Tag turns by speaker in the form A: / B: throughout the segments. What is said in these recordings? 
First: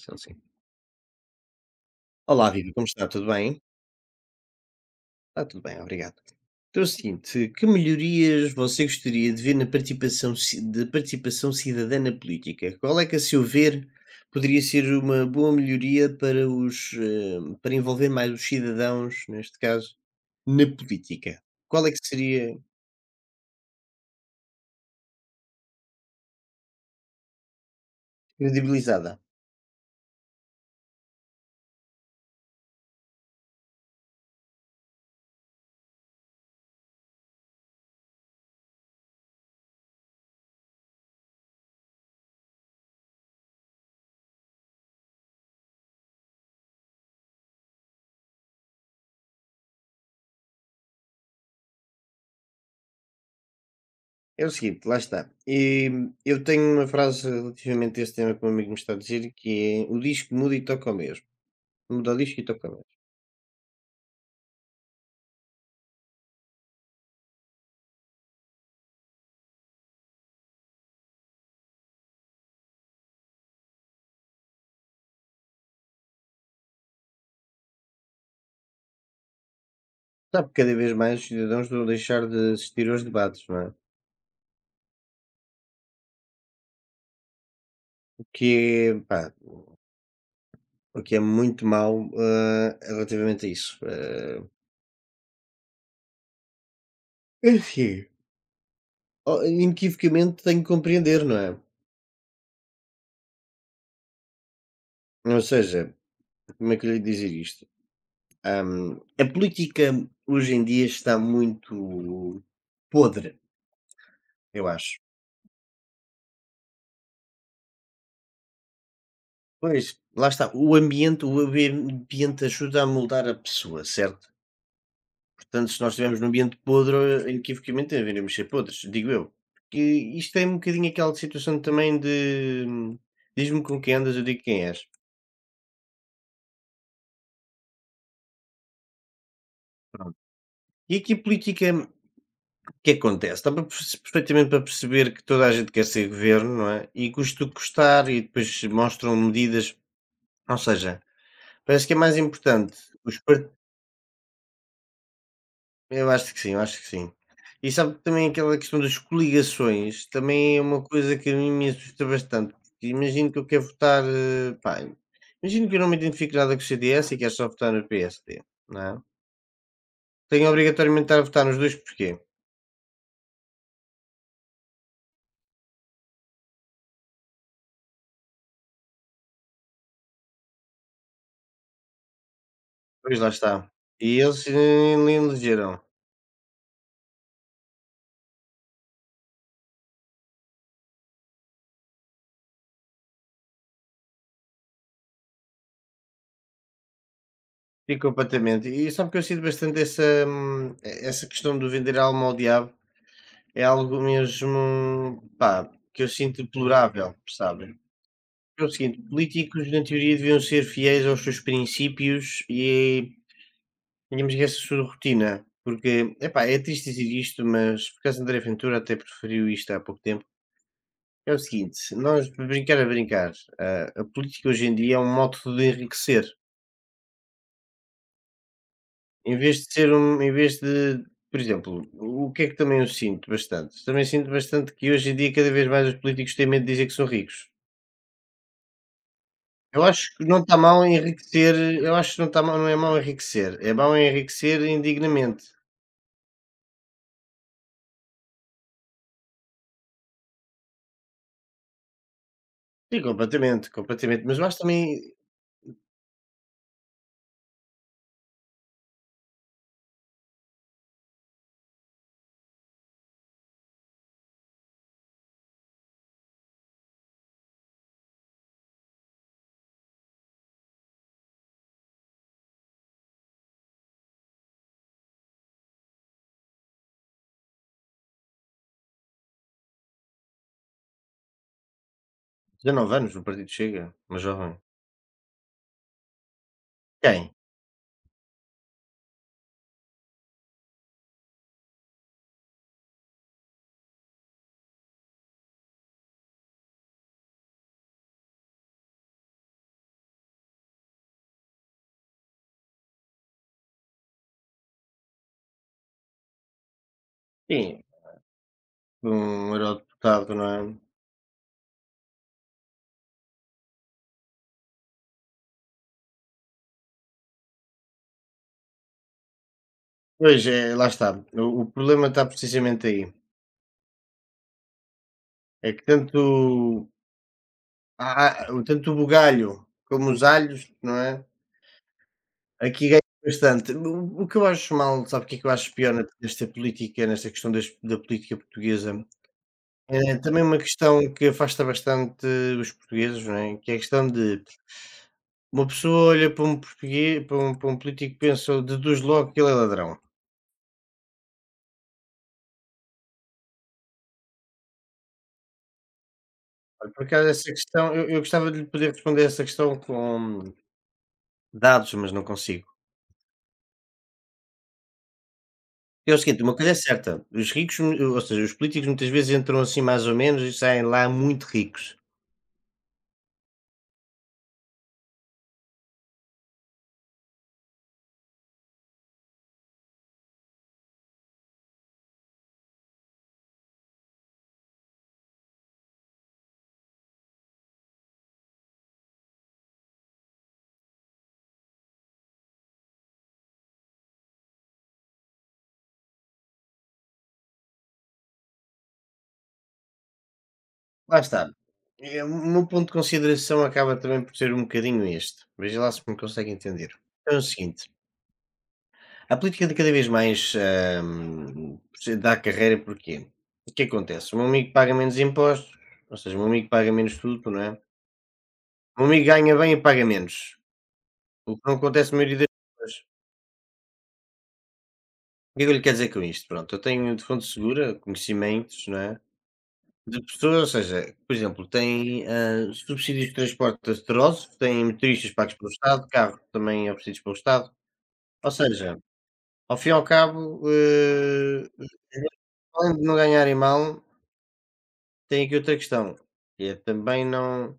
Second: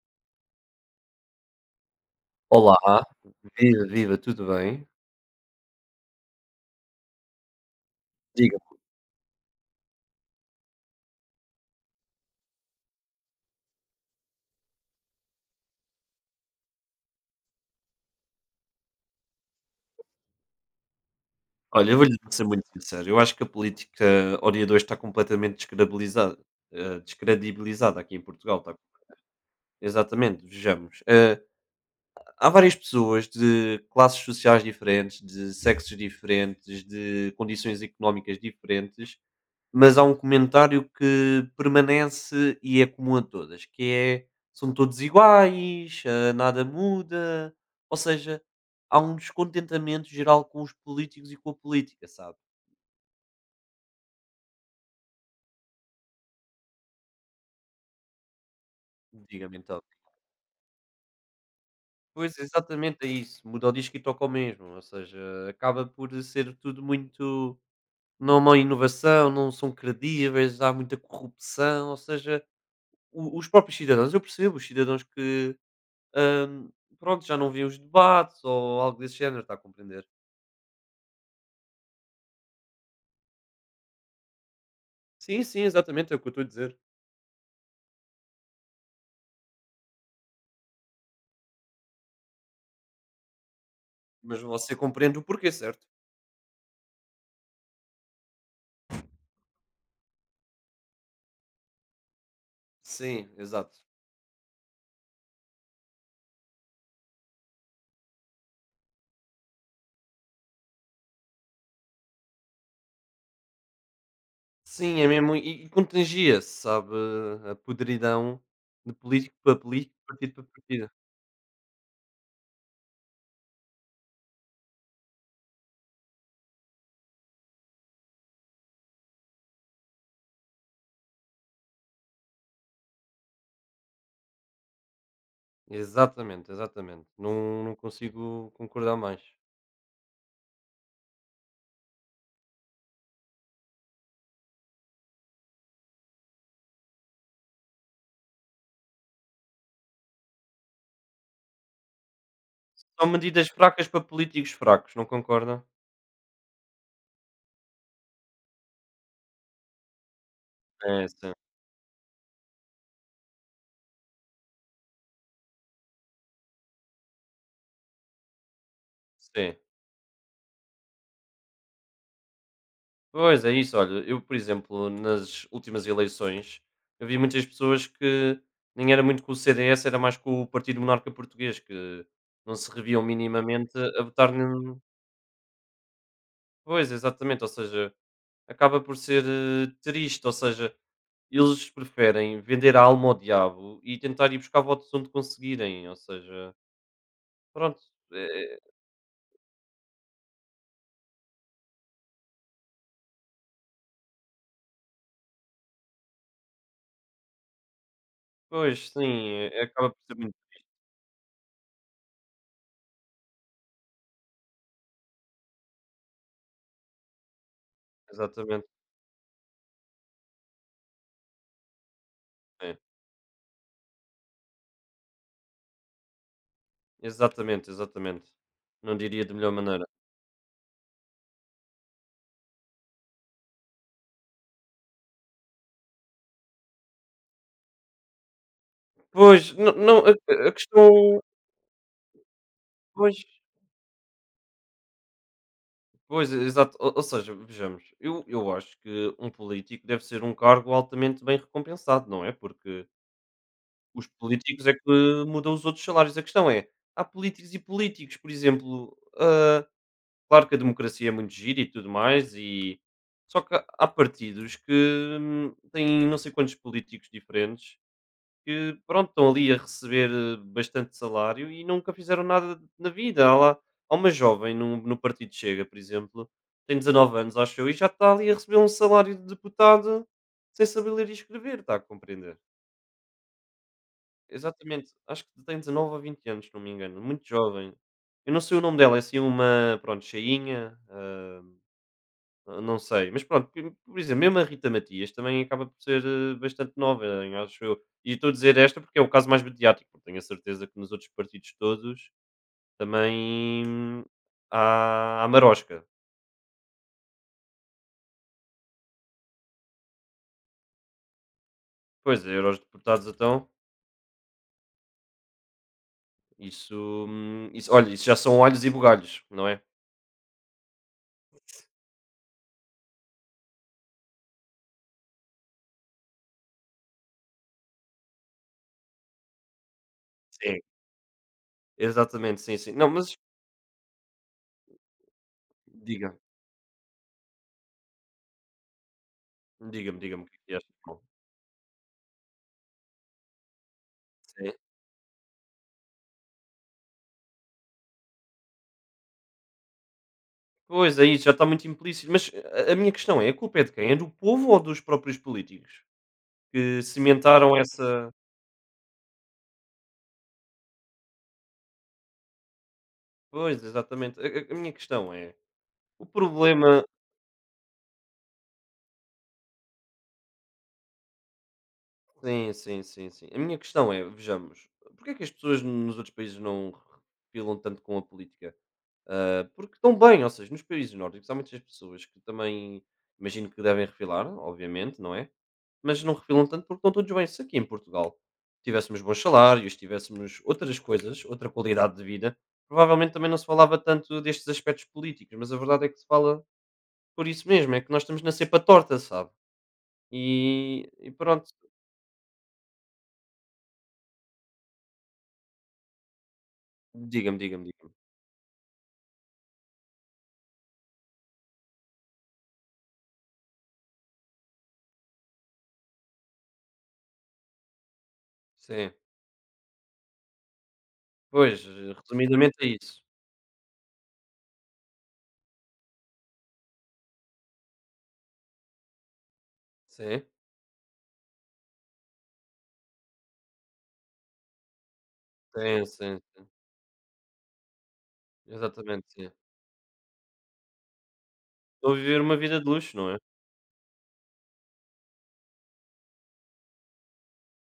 A: Sim, sim. Olá, viva, como
B: Olá,
A: está? Tudo bem?
B: viva, viva, tudo bem?
A: Está tudo bem, obrigado. Então, é o seguinte, que melhorias
B: Diga.
A: você gostaria de ver na participação, ci- de participação cidadã na política? Qual é que, a seu ver, poderia ser uma boa melhoria para os, para envolver mais os cidadãos, neste caso, na política? Qual é
B: Olha, eu
A: que
B: vou-lhe ser
A: seria
B: muito sincero, eu acho que a política Ori está completamente descredibilizada, descredibilizada aqui em Portugal, tá?
A: credibilizada?
B: Exatamente, vejamos. Há várias pessoas de classes sociais diferentes, de sexos diferentes, de condições económicas diferentes, mas há um comentário que permanece e é comum a todas, que é são todos iguais, nada muda, ou seja, há um descontentamento geral com os políticos e com a política, sabe?
A: É o seguinte, lá está. E, eu tenho uma frase relativamente a este tema que um amigo me está a dizer, que
B: Diga-me
A: é
B: então.
A: o disco muda e toca o mesmo. Muda o
B: Pois,
A: disco e toca o mesmo.
B: exatamente é isso, muda o disco e toca o mesmo, ou seja, acaba por ser tudo muito. Não há inovação, não são credíveis, há muita corrupção, ou seja, o os próprios cidadãos eu percebo os cidadãos que, hã, pronto, já não veem os debates ou algo desse género, está a compreender?
A: Sabe que cada vez mais os cidadãos vão deixar de assistir aos debates, não é?
B: Sim, sim, exatamente, é o que eu estou a dizer.
A: O que é, pá, o que é muito mau, relativamente a isso.
B: Mas você compreende o porquê, certo?
A: Enfim, oh, inequivocamente tenho que compreender, não é?
B: Sim, exato.
A: Ou seja, como é que eu lhe dizer isto? A política hoje em dia está muito podre, eu acho.
B: Sim, é mesmo e contagia-se, sabe, a podridão de político para
A: Pois,
B: político,
A: lá
B: partido para
A: está.
B: partido.
A: O ambiente ajuda a moldar a pessoa, certo? Portanto, se nós estivermos num ambiente podre, inequivocamente haveremos ser podres, digo eu. Porque isto é um bocadinho aquela situação também de diz-me com quem andas, eu digo quem és.
B: Exatamente, exatamente. Não consigo concordar mais.
A: Pronto. E aqui a política, o que acontece? Dá para perce- perfeitamente para perceber que toda a gente quer ser governo, não é? E custa o que custar, e depois mostram medidas. Ou seja, parece que é mais importante
B: São
A: os
B: medidas
A: partidos.
B: fracas para políticos fracos, não concorda?
A: Eu acho que sim, eu acho que sim. E sabe que também aquela questão das coligações também é uma
B: É,
A: coisa que
B: sim,
A: a mim me assusta bastante, porque imagino que eu quero votar, pá, imagino que eu não me identifique nada com o CDS e quero só votar no PSD, não é?
B: sim.
A: Tenho obrigatoriamente de estar a votar nos dois, porquê?
B: Pois é isso, olha, eu, por exemplo, nas últimas eleições, eu vi muitas pessoas que nem era muito com o CDS, era mais com o Partido Monarca Português, que não se reviam
A: Pois lá está.
B: minimamente a
A: E
B: votar
A: eles
B: num.
A: nem elegeram.
B: Pois, exatamente, ou seja, acaba por ser triste, ou seja, eles preferem vender a alma ao diabo e tentar ir buscar votos onde conseguirem, ou seja, pronto,
A: E
B: eh,
A: completamente. E sabe que eu sinto bastante essa, essa questão do vender a alma ao diabo. É algo mesmo, pá, que eu sinto deplorável, sabe? É o
B: pois
A: seguinte,
B: sim,
A: políticos na
B: acaba por ser
A: teoria
B: muito,
A: deviam ser fiéis aos seus princípios e tínhamos que essa sua rotina, porque, epá, é triste dizer isto, mas por acaso André
B: exatamente.
A: Ventura até preferiu isto há pouco tempo. É o seguinte, se nós para brincar a brincar, a política hoje em dia é um modo de enriquecer,
B: Exatamente, exatamente. Não diria de
A: em
B: melhor
A: vez de
B: maneira.
A: ser um, em vez de, por exemplo, o que é que também eu sinto bastante? Também sinto bastante que hoje em dia cada vez mais os políticos têm medo de dizer que são ricos.
B: Pois, não
A: Eu
B: não a
A: acho que não
B: a a
A: está mal
B: questão
A: enriquecer, eu acho que não está mal, não é mal
B: pois,
A: enriquecer, é mau enriquecer indignamente.
B: pois, exato. Ou seja, vejamos, eu acho que um político deve ser um cargo altamente bem recompensado, não é, porque
A: Sim, completamente,
B: os
A: completamente, mas eu acho
B: políticos é
A: também
B: que mudam os outros salários. A questão é, há políticos e políticos, por exemplo, claro que a democracia é muito gira e tudo mais e só que há partidos que têm não sei quantos políticos diferentes que, pronto, estão ali a receber bastante salário e nunca fizeram nada na vida. Há uma jovem no Partido Chega, por exemplo, tem 19 anos, acho eu, e já está ali a receber um salário de deputado sem saber ler e escrever, está a compreender?
A: 19 anos no partido Chega, uma jovem.
B: Exatamente, acho que tem 19 a 20 anos, se não me engano, muito
A: Quem?
B: jovem. Eu não sei o nome dela, é assim uma, pronto, cheinha. Não sei, mas pronto, por exemplo, mesmo a Rita Matias também acaba por ser, bastante nova, em acho eu. E estou a dizer esta porque é o caso mais mediático, porque tenho a certeza que nos outros partidos todos também há marosca.
A: Sim, um eurodeputado, não é?
B: Pois, é, eurodeputados então, isso, isso olha, isso já são alhos e bugalhos, não é?
A: Pois, é, lá está, o problema está precisamente aí, é que tanto há há o- tanto o bugalho como os
B: Sim.
A: alhos, não é,
B: Exatamente, sim, sim. Não,
A: aqui ganha
B: mas
A: bastante. O que eu acho mal, sabe o que é que eu acho pior
B: diga,
A: nesta política, nesta questão das da política portuguesa?
B: diga-me,
A: É
B: diga-me o que é
A: também
B: que
A: uma
B: achas então.
A: questão que afasta bastante os portugueses, não é? Que é a questão de
B: Sim.
A: uma pessoa olha para um português, para um político e pensa, deduz logo que ele é ladrão.
B: Pois aí já está muito implícito, mas a minha questão é, a culpa é de quem? É do povo ou dos próprios políticos? Que
A: Olha, por acaso, essa
B: cimentaram
A: questão,
B: essa.
A: eu gostava de lhe poder responder essa questão com dados, mas não consigo.
B: Pois, exatamente. A minha questão é, o
A: É o seguinte, uma coisa é
B: problema.
A: certa, os ricos, mu- ou seja, os políticos muitas vezes entram assim mais ou menos e saem lá muito ricos.
B: Sim, sim, sim, sim. A minha questão é, vejamos, porque é que as pessoas nos outros países não filam tanto com a política? Ah, porque estão bem, ou seja, nos países nórdicos há muitas pessoas que também imagino que devem refilar, obviamente, não é? Mas não refilam tanto porque estão todos bem. Se aqui em Portugal tivéssemos bons salários, tivéssemos outras coisas, outra qualidade de vida, provavelmente também não se falava tanto destes aspectos políticos, mas a verdade é que se fala. Por isso mesmo, é que nós estamos na cepa torta, sabe? E
A: Lá está.
B: pronto.
A: É, o meu ponto de consideração acaba também por ser um bocadinho este. Veja lá se me consegue entender. Então
B: Diga-me,
A: é o
B: diga-me,
A: seguinte,
B: diga-me.
A: a política de cada vez mais, hum, dá carreira porquê? O que acontece? O meu amigo paga menos impostos, ou seja, o meu amigo paga menos tudo, não é?
B: Sim.
A: O meu amigo ganha bem e paga menos, o
B: Pois,
A: que não acontece na maioria das
B: resumidamente é
A: pessoas.
B: isso.
A: O que é que eu lhe quero dizer com isto? Pronto, eu tenho de fonte segura conhecimentos, não é? De
B: Sim,
A: pessoas, ou seja, por exemplo, tem subsídios de transporte astrosos, tem motoristas pagos pelo
B: sim,
A: Estado,
B: sim,
A: carros
B: sim.
A: também oferecidos pelo Estado, ou seja,
B: Exatamente, sim.
A: ao fim e ao cabo,
B: Estão a viver uma vida de luxo,
A: além de
B: não
A: não
B: é?
A: ganharem mal. Tem aqui outra questão, eu também não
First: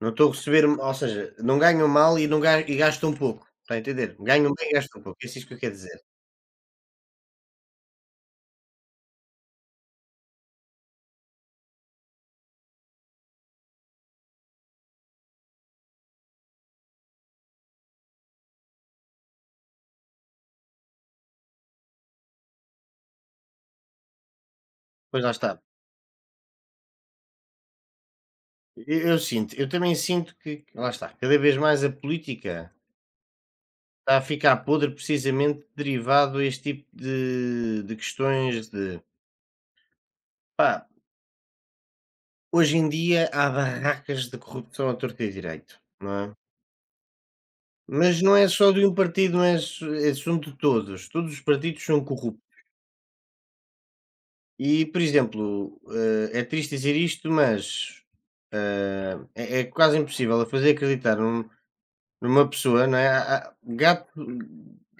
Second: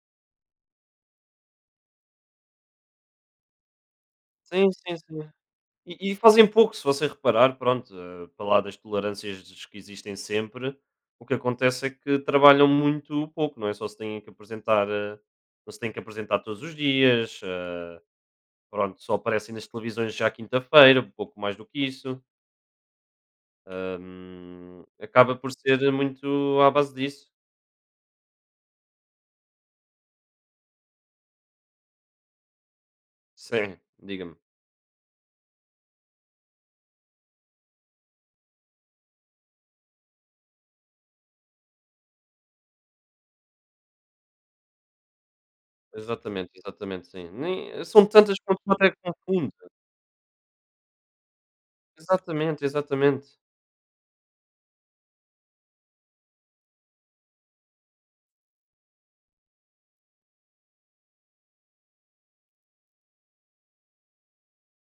A: não estou a receber ou seja, não ganho mal e não ga e gasto um pouco, está a entender? Ganho bem
B: Sim,
A: e
B: sim,
A: gasto um pouco, é
B: sim.
A: isso que eu quero dizer.
B: E fazem pouco, se você reparar, pronto, para lá das tolerâncias que existem sempre, o que acontece é que trabalham muito pouco, não é? Só se têm que apresentar, não se têm que apresentar todos os dias, pronto, só aparecem nas televisões já à quinta-feira, pouco mais do que isso.
A: Pois lá
B: Acaba por
A: está.
B: ser muito à base disso.
A: Eu sinto eu também sinto que lá está, cada vez mais a política
B: Sim,
A: está a
B: diga-me.
A: ficar podre precisamente derivado a este tipo de questões de pá, hoje em dia há barracas de corrupção à torto e direito, não é?
B: Exatamente, exatamente, sim. Nem são
A: Mas
B: tantas
A: não
B: que
A: é
B: uma
A: só
B: pessoa
A: de um
B: até
A: partido, não
B: confunde.
A: é assu é assunto de todos, todos os partidos são corruptos.
B: Exatamente, exatamente.
A: E, por exemplo, é triste dizer isto, mas é, é quase impossível a fazer acreditar num- numa pessoa, não é? Há- há- Gato,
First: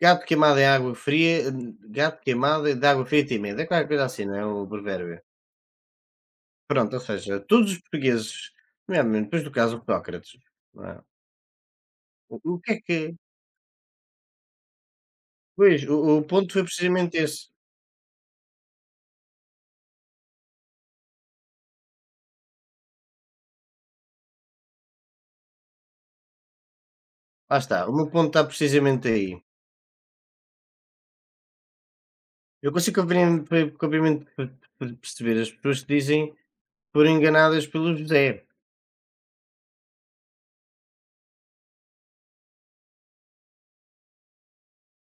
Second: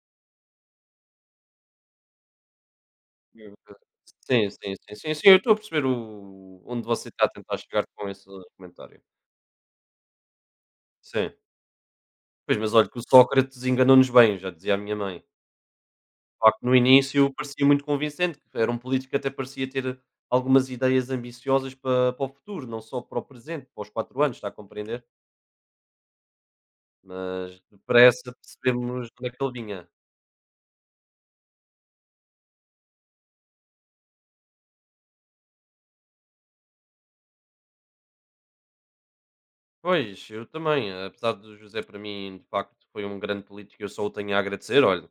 A: gato queimado em água fria, gato queimado de água fria tem
B: Eu,
A: medo. É
B: eh,
A: qualquer coisa assim, não é?
B: sim,
A: O
B: sim, sim, sim,
A: provérbio.
B: sim, eu estou a perceber o onde
A: Pronto, ou
B: você está a
A: seja,
B: tentar
A: todos os
B: chegar com esse
A: portugueses,
B: comentário.
A: nomeadamente depois do caso Sócrates, não é?
B: Sim.
A: O,
B: Pois,
A: o que
B: mas
A: é
B: olha que o
A: que.
B: Sócrates enganou-nos bem, já dizia a minha mãe.
A: Pois, o
B: De
A: ponto
B: facto,
A: foi
B: no
A: precisamente
B: início
A: esse.
B: parecia muito convincente, que era um político que até parecia ter algumas ideias ambiciosas para o futuro, não só para o presente, para os 4 anos, está a compreender?
A: Lá
B: Mas
A: está, o meu ponto
B: depressa
A: está
B: percebemos
A: precisamente
B: de onde
A: aí.
B: é que ele vinha.
A: Eu consigo compreender- compreender- perceber as pessoas que dizem foram enganadas pelo José.
B: Pois, eu também, apesar do José para mim, de facto, foi um grande político, eu só o tenho a agradecer, olha,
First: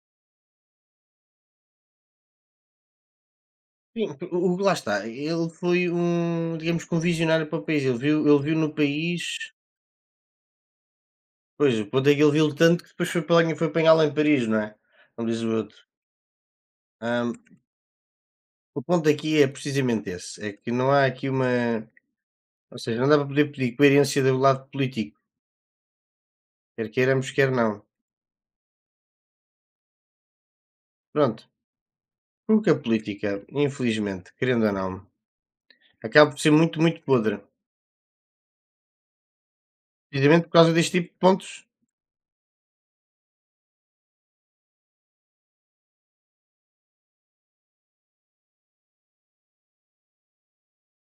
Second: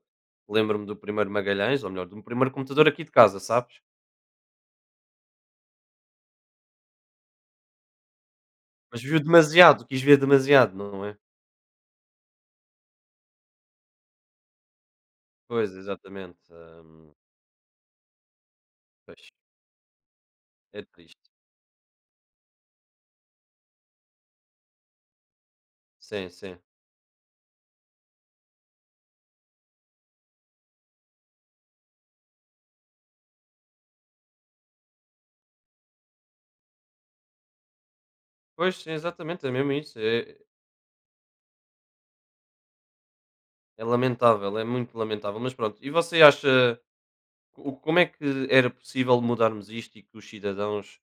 B: lembro-me do primeiro Magalhães, ou melhor, do primeiro computador aqui de casa, sabes?
A: Sim, o lá está, ele foi um, digamos que um visionário para o país, ele viu no
B: Mas viu
A: país
B: demasiado, quis ver demasiado, não é?
A: pois, o ponto é que ele viu tanto que depois foi apanha foi apanhá lo em Paris, não é, como diz o
B: Pois,
A: outro.
B: exatamente.
A: Hã, o ponto
B: Pois,
A: aqui é precisamente esse, é que
B: é
A: não há aqui
B: triste.
A: uma ou seja, não dá para poder pedir coerência do lado político,
B: Sim, sim.
A: quer queiramos, quer não. Pronto, porque a política, infelizmente, querendo ou não, acaba por ser muito, muito podre,
B: Pois, sim, exatamente, é mesmo isso. É,
A: precisamente por causa deste tipo de pontos.
B: é lamentável, é muito lamentável. Mas pronto, e você acha. O Como é que era possível mudarmos isto e que os cidadãos,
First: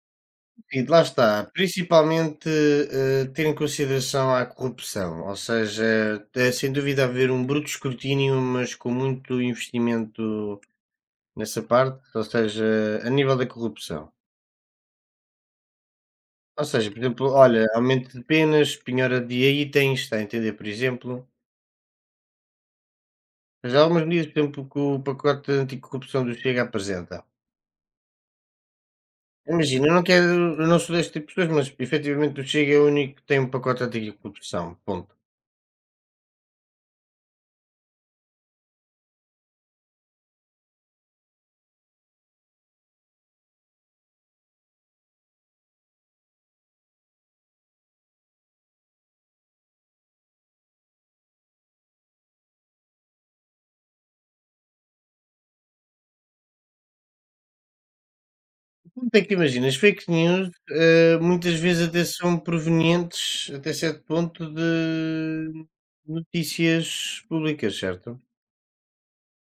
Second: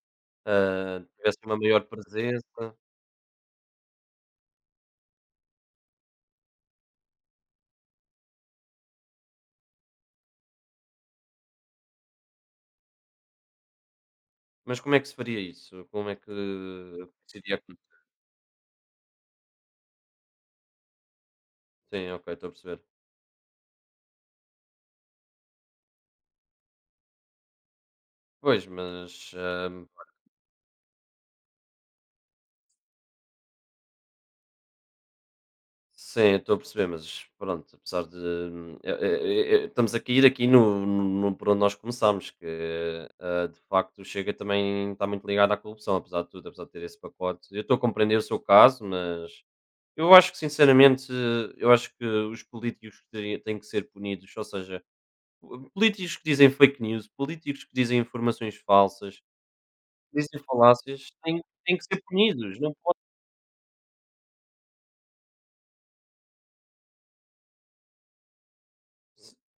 A: Sim, lá
B: tivessem
A: está.
B: uma maior
A: Principalmente,
B: presença?
A: ter em consideração a corrupção, ou seja, é é sem dúvida haver um bruto escrutínio, mas com muito investimento nessa parte, ou seja, a nível da corrupção.
B: Mas como é que se faria isso? Como é que
A: Ou seja, por exemplo,
B: se iria
A: olha,
B: acon
A: aumento de penas, penhora de itens, está a entender, por exemplo.
B: Sim, ok, estou a perceber.
A: Mas há algumas medidas, por exemplo, que o pacote anticorrupção do Chega apresenta.
B: Pois, mas,
A: Imagina, eu não quero, eu não sou deste tipo de pessoas, mas efetivamente o Chega é o único que tem um pacote anticorrupção, ponto.
B: sim, estou a perceber, mas pronto, apesar de estamos a cair aqui por onde nós começámos, que, de facto o Chega também está muito ligado à corrupção, apesar de tudo, apesar de ter esse pacote. Eu estou a compreender o seu caso, mas. Eu acho que sinceramente, eu acho que os políticos que têm que ser punidos, ou seja, políticos que dizem fake news, políticos que dizem informações
A: Porque
B: falsas,
A: é que imagina, as fake
B: dizem
A: news,
B: falácias, têm,
A: muitas
B: têm que
A: vezes
B: ser
A: até são
B: punidos, não pode,
A: provenientes, até certo ponto, de notícias públicas, certo?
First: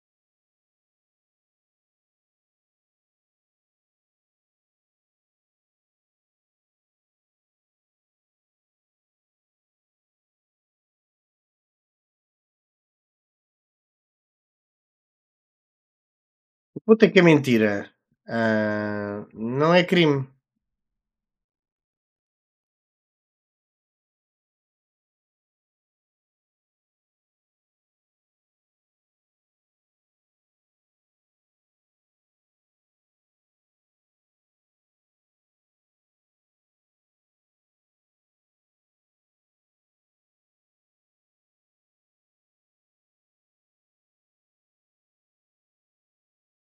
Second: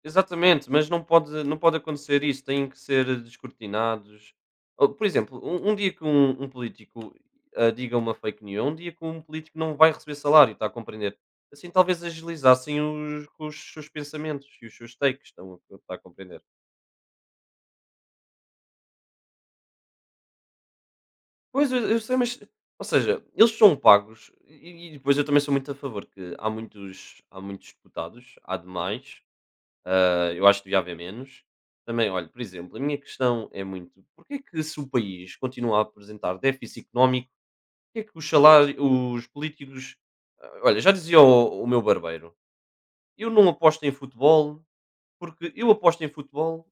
B: exatamente, mas não pode, não pode acontecer isso, têm que ser descortinados. Ou, por exemplo, um dia que um político diga uma fake news, é um dia que um político não vai receber salário, está a compreender? Assim talvez agilizassem os seus pensamentos e os seus takes, está a compreender?
A: O ponto é que é mentira. Ah, não é crime.
B: Pois, eu sei, mas ou seja, eles são pagos e depois eu também sou muito a favor que há muitos deputados, há demais, eu acho que devia haver menos. Também, olha, por exemplo, a minha questão é muito: porque é que se o país continua a apresentar déficit económico, porque é que os salários os políticos olha, já dizia o meu barbeiro: "Eu não aposto em futebol, porque eu aposto em futebol,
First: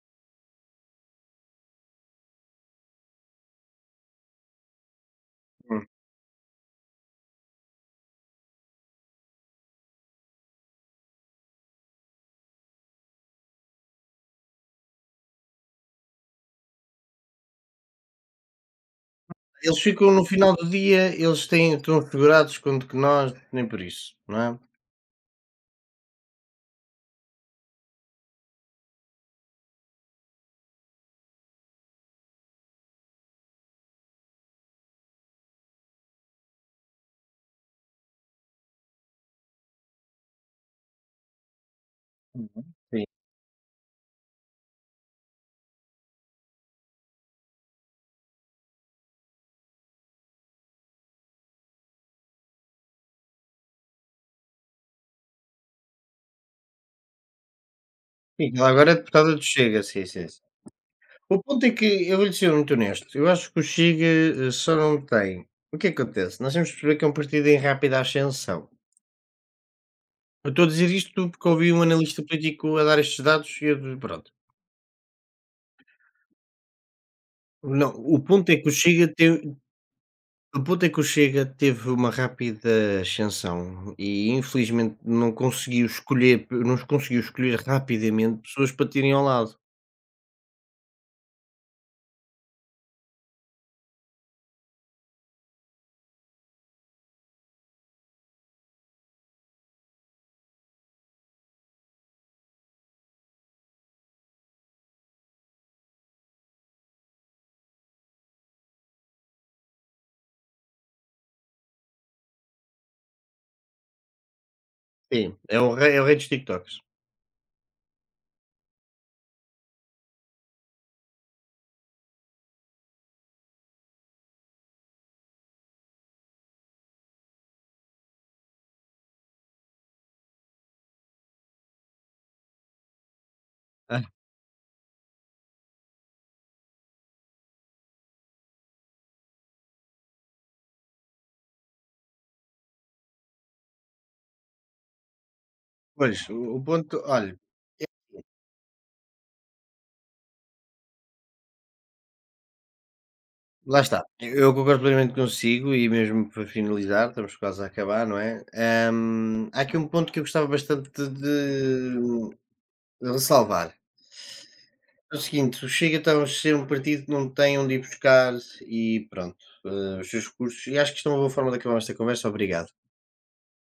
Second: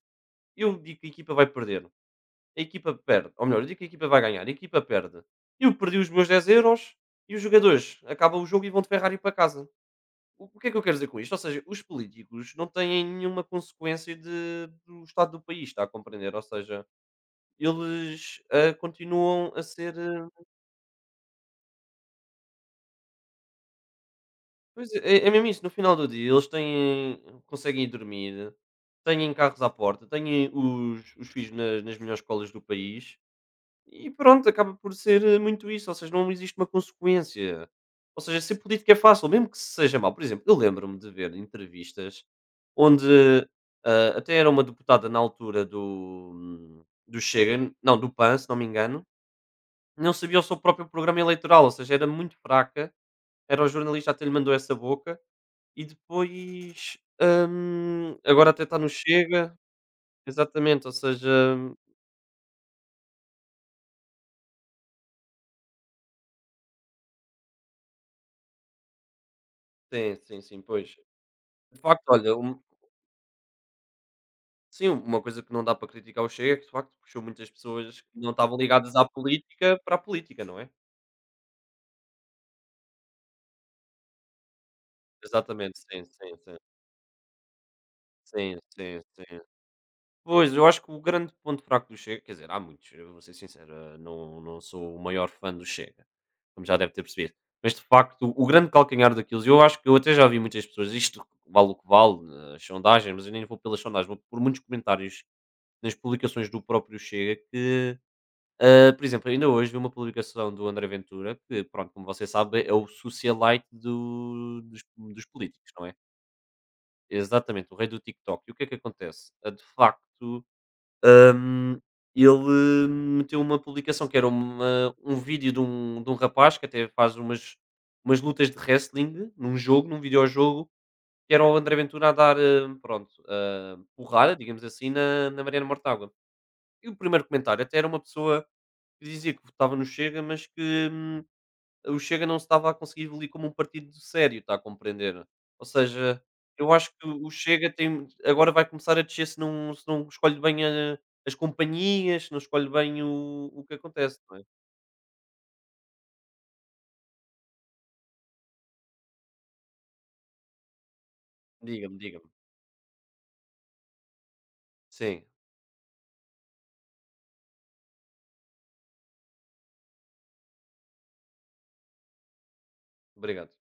B: eu digo que a equipa vai perder", a equipa perde, ou melhor, eu digo que a equipa vai ganhar, a equipa perde. Eu
A: Hum.
B: perdi os meus 10 euros e os jogadores acabam o jogo e vão de Ferrari para casa. O que é que eu quero dizer com isto? Ou seja, os políticos não têm nenhuma consequência do estado do país, está a compreender? Ou seja, eles continuam a
A: Eles
B: ser.
A: ficam no final do dia, eles têm, estão segurados quanto que nós, nem por isso, não é?
B: Pois é, é mesmo isso, no final do dia eles têm, conseguem ir dormir, têm carros à porta, têm os filhos nas melhores escolas do país. E pronto, acaba por ser, muito isso, ou seja, não existe uma consequência. Ou seja, ser político é fácil, mesmo que seja mal. Por exemplo, eu lembro-me de ver entrevistas
A: Uhum. Sim.
B: onde, até era uma deputada na altura do Chega, não, do PAN, se não me engano, não sabia o seu próprio programa eleitoral, ou seja, era muito fraca, era o jornalista até lhe mandou essa boca e depois, agora
A: Sim,
B: até
A: ela
B: está no
A: agora é deputada do
B: Chega.
A: Chega, sim, sim, sim.
B: Exatamente, ou seja.
A: O ponto é que, eu vou-lhe ser muito honesto, eu acho que o Chega só não tem. O que é que acontece? Nós temos que perceber que é um partido em rápida ascensão.
B: Sim, sim,
A: Eu
B: sim,
A: estou a
B: pois.
A: dizer isto porque ouvi
B: De
A: um
B: facto,
A: analista
B: olha,
A: político a dar estes dados e eu, pronto.
B: Sim, uma coisa que não dá para criticar o Chega é que, de facto, puxou muitas
A: Não,
B: pessoas que
A: o
B: não
A: ponto
B: estavam
A: é que o
B: ligadas à
A: Chega teve,
B: política para a política, não
A: o
B: é?
A: ponto é que o Chega teve uma rápida ascensão e infelizmente não
B: Exatamente,
A: conseguiu
B: sim, sim,
A: escolher,
B: sim.
A: não conseguiu escolher rapidamente
B: Sim,
A: pessoas para
B: sim,
A: terem ao
B: sim.
A: lado.
B: Pois, eu acho que o grande ponto fraco do Chega, quer dizer, há muitos, eu vou ser sincero, não, não sou o maior fã do Chega, como já deve ter percebido. Mas, de facto, o grande calcanhar daquilo, e eu acho que eu até já vi muitas pessoas, isto vale o que vale, as sondagens, mas eu nem vou pelas sondagens, vou por muitos comentários nas publicações do próprio Chega que. Ah, por exemplo, ainda hoje vi uma publicação do André Ventura, que pronto, como você sabe, é o socialite dos
A: Sim,
B: políticos, não é?
A: é o rei dos TikToks.
B: Exatamente, o rei do TikTok. E o que é que acontece? Ah, de facto, hum, ele meteu uma publicação que era um vídeo de um rapaz que até faz umas lutas de wrestling num jogo, num videojogo, que era o André Ventura a dar, pronto,
A: Ah,
B: porrada, digamos assim, na Mariana Mortágua. E o primeiro comentário até era uma pessoa que dizia que votava no Chega, mas que o Chega não se estava a conseguir ali como um partido sério, está a compreender? Ou
A: pois,
B: seja,
A: o
B: eu acho
A: ponto,
B: que o
A: olha,
B: Chega tem, agora vai começar a descer se não escolhe bem as companhias, se não escolhe bem o que
A: lá está.
B: acontece, não é?
A: Eu concordo plenamente consigo e mesmo para finalizar, estamos quase a acabar, não é? Há aqui um ponto que eu gostava bastante
B: Diga-me, diga-me.
A: de ressalvar. É o
B: Sim,
A: seguinte, o Chega está a ser um partido que não tem onde ir buscar e pronto, os seus recursos e acho que isto é uma boa forma de acabarmos esta conversa. Obrigado.
B: obrigado.